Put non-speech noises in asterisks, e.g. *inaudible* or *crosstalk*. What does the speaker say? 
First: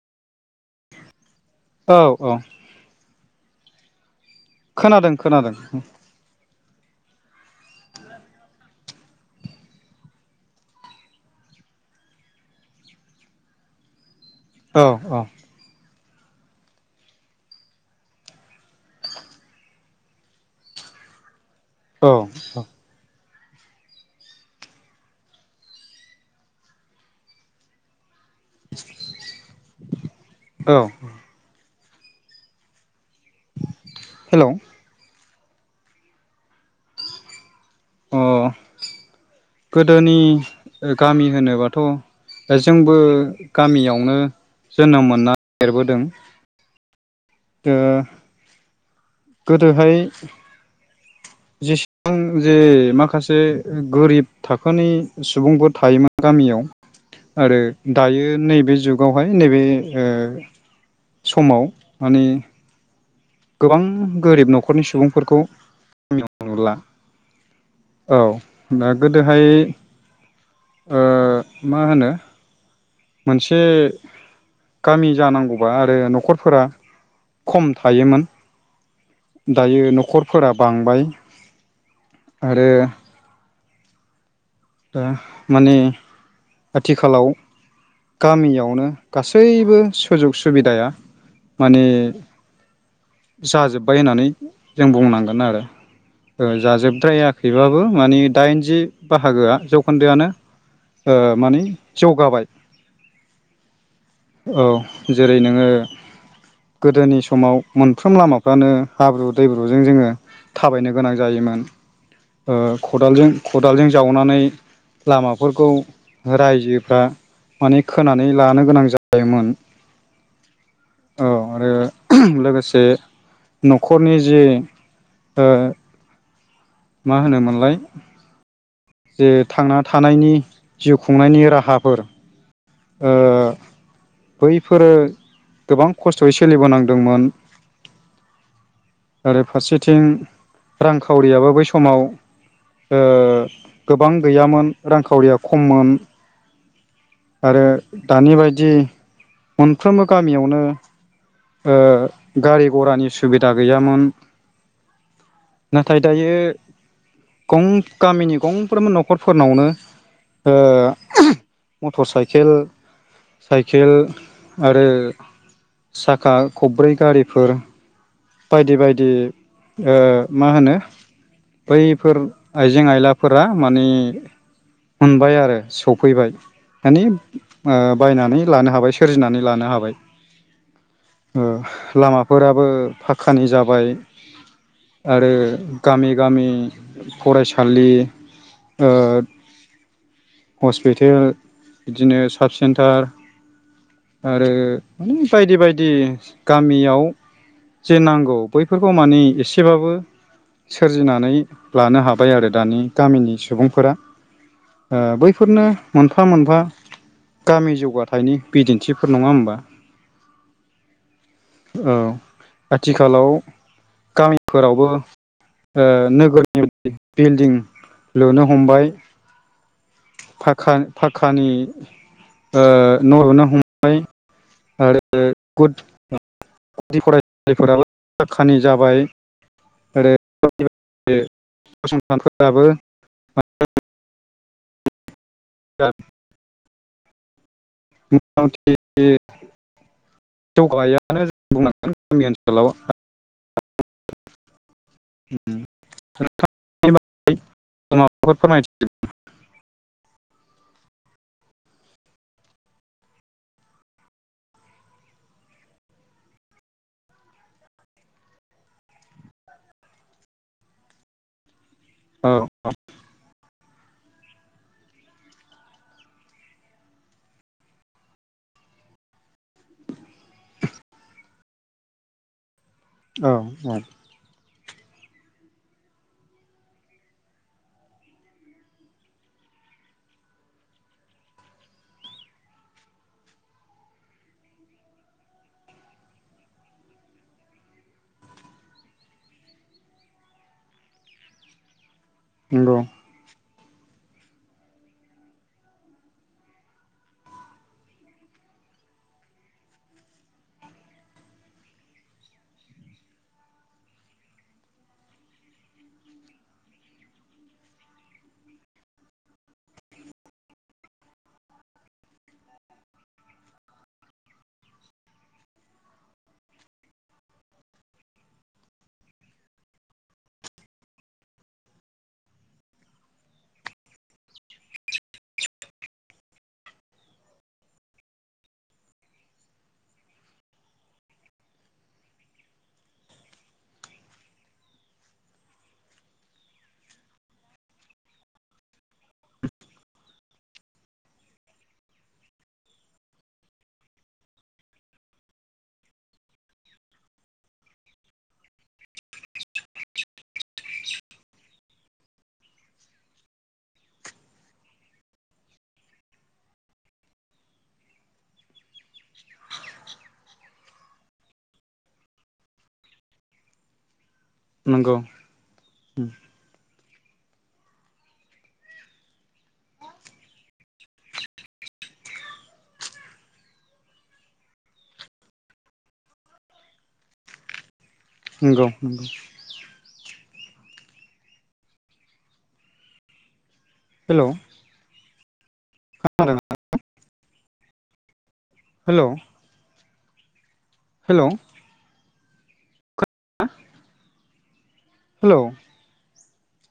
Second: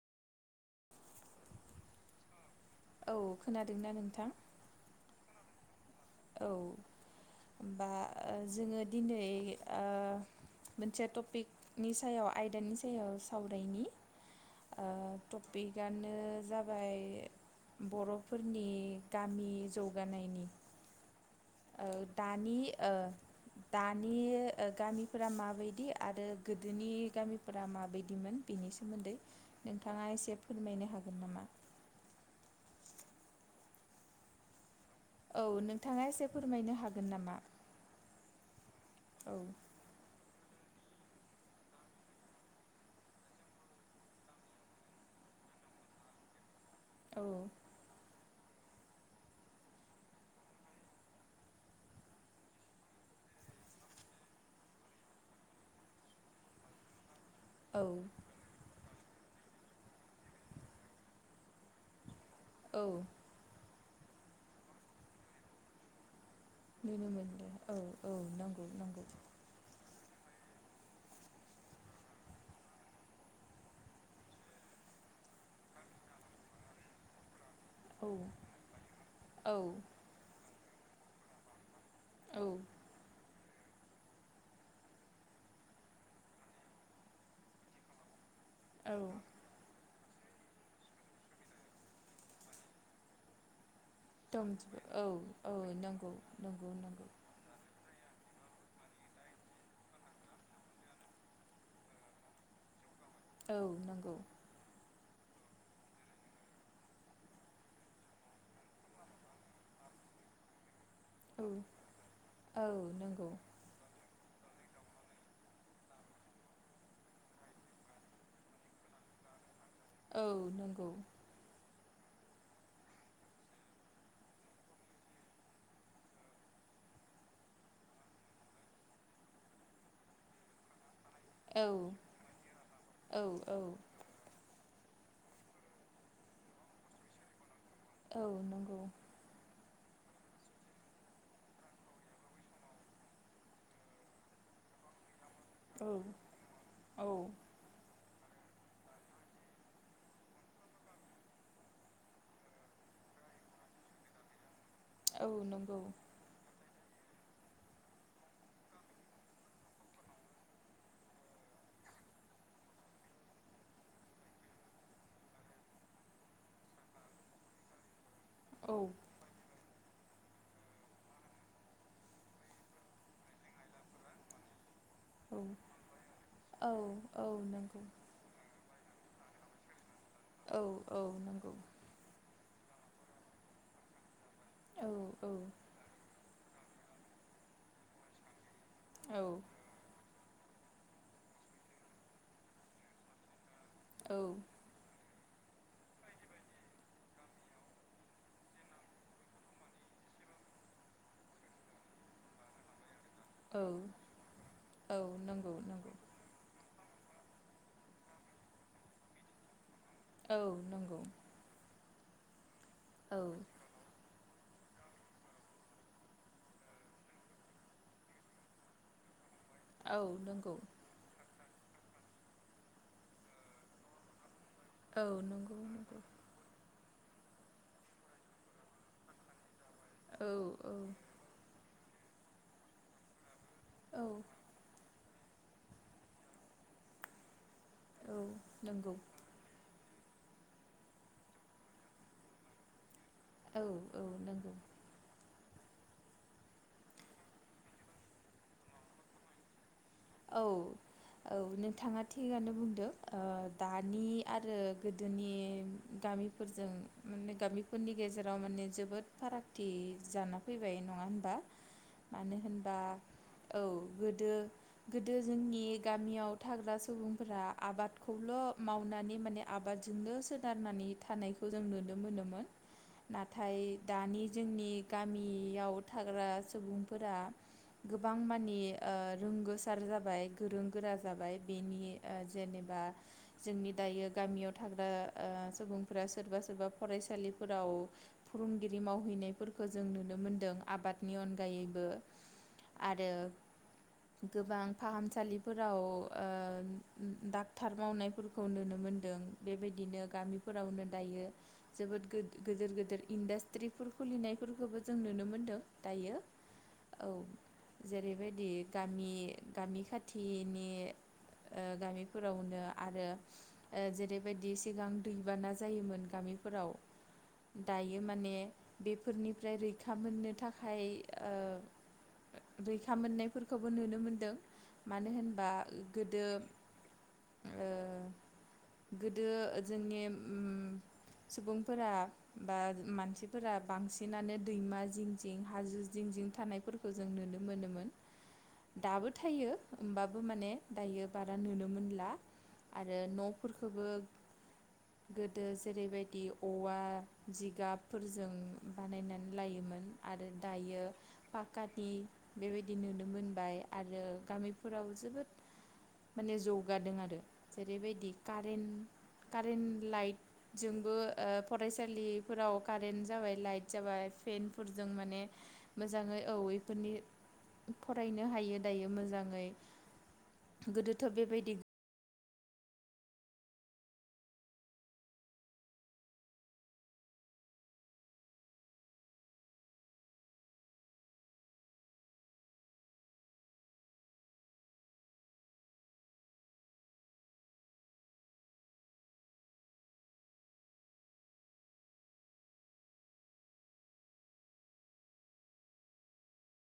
औ औ औ खोनादोंना नोंथां खोनादों खोनादों औ होनबा जोंङो दिनै मोनसे टपिकनि सायाव आयदानि सायाव सावरायनि औ औ गानो जाबाय बर'फोरनि गामि जौगानायनि ओ औ दानि औ ओ दानि गामिफोरा माबायदि आरो गोदोनि गामिफोरा माबायदिमोन बेनि सोमोन्दै नोंथाङा एसे औ फोरमायनो हागोन नामा हेलौ औ नोंथाङा एसे फो फोरमायनो हागोन नामा अ औ *inaudible* गोदोनि गामि होनोबाथ' जोंबो गामियावनो जोनोम मोनना देरबोदों औ दा गोदोहाय जेसेबां जे माखासे गोरिब थाखोनि सुबुंफोर थायोमोन गामियाव आरो औ दायो नैबे जुग गावहाय नैबे समाव माने औ गोबां गोरिब न'खरनि सुबुंफोरखौ *unintelligible* नुनो मोनला औ औ नंगौ दा नंगौ गोदोहाय ओ मा होनो मोनसे गामि जानांगौबा आरो न'खरफोरा खम औ थायोमोन औ दायो न'खरफोरा बांबाय औ आरो दा माने आथिखालाव गामियावनो औ गासैबो सुजुग सुबिदाया माने जाजोब बाय होननानै दंजोबो जों औ बुंनांगोन औ आरो नंगौ ओ नंगौ नंगौ जाजोबद्रायाखैबाबो माने दाइनजि बाहागोआ जौखोन्दोआनो ओ माने जौगाबाय औ नंगौ औ जेरै नोङो गोदोनि समाव मोनफ्रोम लामाफ्रानो हाब्रु दैब्रुजों जोङो थाबायनो गोनां औ जायोमोन ओ औ नंगौ खादालजों खदालजों जावनानै लामाफोरखौ रायजोफ्रा माने खोनानै लानो गोनां जायोमोन। औ नोंगौ औ आरो लोगोसे न'खरनि जि ओ मा होनोमोनलाय जे थांना थानायनि जिउ खुंनायनि औ राहाफोर ओ औ औ बैफोरो गोबां खस्थ'यै सोलिबोनांदोंमोन। औ नोंगौ थिं रांखावरियाबो बै समाव ओ गोबां गैयामोन रांखावरिया खममोन औ औ आरो दानि बायदि मोनफ्रोमबो गामियावनो ओ गारि गरानि सुबिदा गैयामोन। औ नंगौ नाथाय दायो गं गामिनि गंफ्रोमबो न'खरफोरनावनो ओ मटर साइखेल खेल आरो साखा खब्रै गारिफोर औ बायदि बायदि ओ मा होनो बैफोर आइजें आयलाफोरा माने मोनबाय आरो सफैबाय औ माने औ ओ नंगौ बायनानै लानो हाबाय। सोरजिनानै लानो हाबाय। औ औ नोंगौ फोराबो फाकखानि जाबाय औ औ आरो गामि गामि फरायसालि ओ हस्पिटेल बिदिनो साब सेन्टार आरो माने बायदि बायदि गामियाव जे नांगौ बैफोरखौ मानि एसेबाबो सोरजिनानै लानो हाबाय आरो दानि गामिनि औ सुबुंफोरा ओ औ नंगौ बैफोरनो नंगौ मोनफा मोनफा गामि जौगाथायनि बिदिन्थिफोर नङा होमबा औ नंगौ औ औ आथिखालाव गामि फोरावबो ओ नोगोरनि बिल्डिं लुनो हमबाय। औ नंगौ पागखा पाखानि ओ न' लुनो हमबाय औ नंगौ नंगौ *unintelligible* जायफोराबो खानि जाबाय आरो औ औ फसंथानफोराबो औ *unintelligible* *unintelligible* औ मथामथि नंगौ जौगायानो जों बुंनांगोन गामि ओनसोलाव औ औ नोंगौ उम *unintelligible* माबाफोर फोरमायथि औ औ नोंथाङा थिगानो बुंदों दानि आरो गोदोनि गामिफोरजों माने गामिफोरनि गेजेराव माने जोबोद फारागथि जाना फैबाय नङा होमबा औ मानो औ होनबा औ गोदो गोदो जोंनि गामियाव थाग्रा सुबुंफोरा आबादखौल मावनानै माने आबादजोंनो सोनारनानि थानायखौ जों नुनो मोनोमोन नाथाय दानि जोंनि गामियाव थाग्रा सुबुंफोरा गोबां मानि ओ‌ रोंगो सार जाबाय गोरों गोरा जाबाय बेनि जेनेबा जोंनि दायो गामियाव थाग्रा ओ सुबुंफोरा सोरबा सोरबा फरायसालिफोराव फोरोंगिरि मावहैनायफोरखौ जों नुनो मोनदों आबादनि अनगायैबो नंगौ आरो गोबां फाहामसालिफोराव ओ डाक्टार मावनायफोरखौ नुनो मोनदों बेबायदिनो गामिफोरावनो दायो जोबोद गोदोर गोदोर इन्डास्ट्रिफोर खुलिनायफोरखौबो जों नुनो मोनदों दायो औ जेरैबायदि गामि गामि खाथिनि ओ गामिफोरावनो आरो जेरैबायदि सिगां दैबाना जायोमोन गामिफोराव दायो माने बेफोरनिफ्राय रैखा मोननो थाखाय ओ रैखा मोननायफोरखौबो नुनो मो नो मानो होनबा गोदो ओ गोदो जोंनि ओम सुबुंफोरा बा मानसिफोरा बांसिनानो दैमा जिं जिं हाजो जिं जिं थानायफोरखौ जों नुनो मोनोमोन दाबो थायो होमबाबो माने दायो बारा नुनो मोनला आरो नफोरखोबो गोदो जेरैबायदि औवा जिगाबफोरजों बानायनानै लायोमोन आरो दायो पाकानि बेबायदि नुनो मोनबाय आरो गामिफोराव जोबोद माने जौगादों आरो जेरैबायदि कारेन्ट कारेन्ट लाइटजोंबो फरायसालिफोराव कारेन्ट जाबाय लाइट जाबाय पेेनफोरजों नंगौ माने मोजाङै औ इफोरनि फरायनो हायो दायो मोजाङै गोदोथ' बेबायदि नंगौ नंगौ हेलौ खोनादों ना *unintelligible* हेलौ हेलौ *unintelligible* हेलौ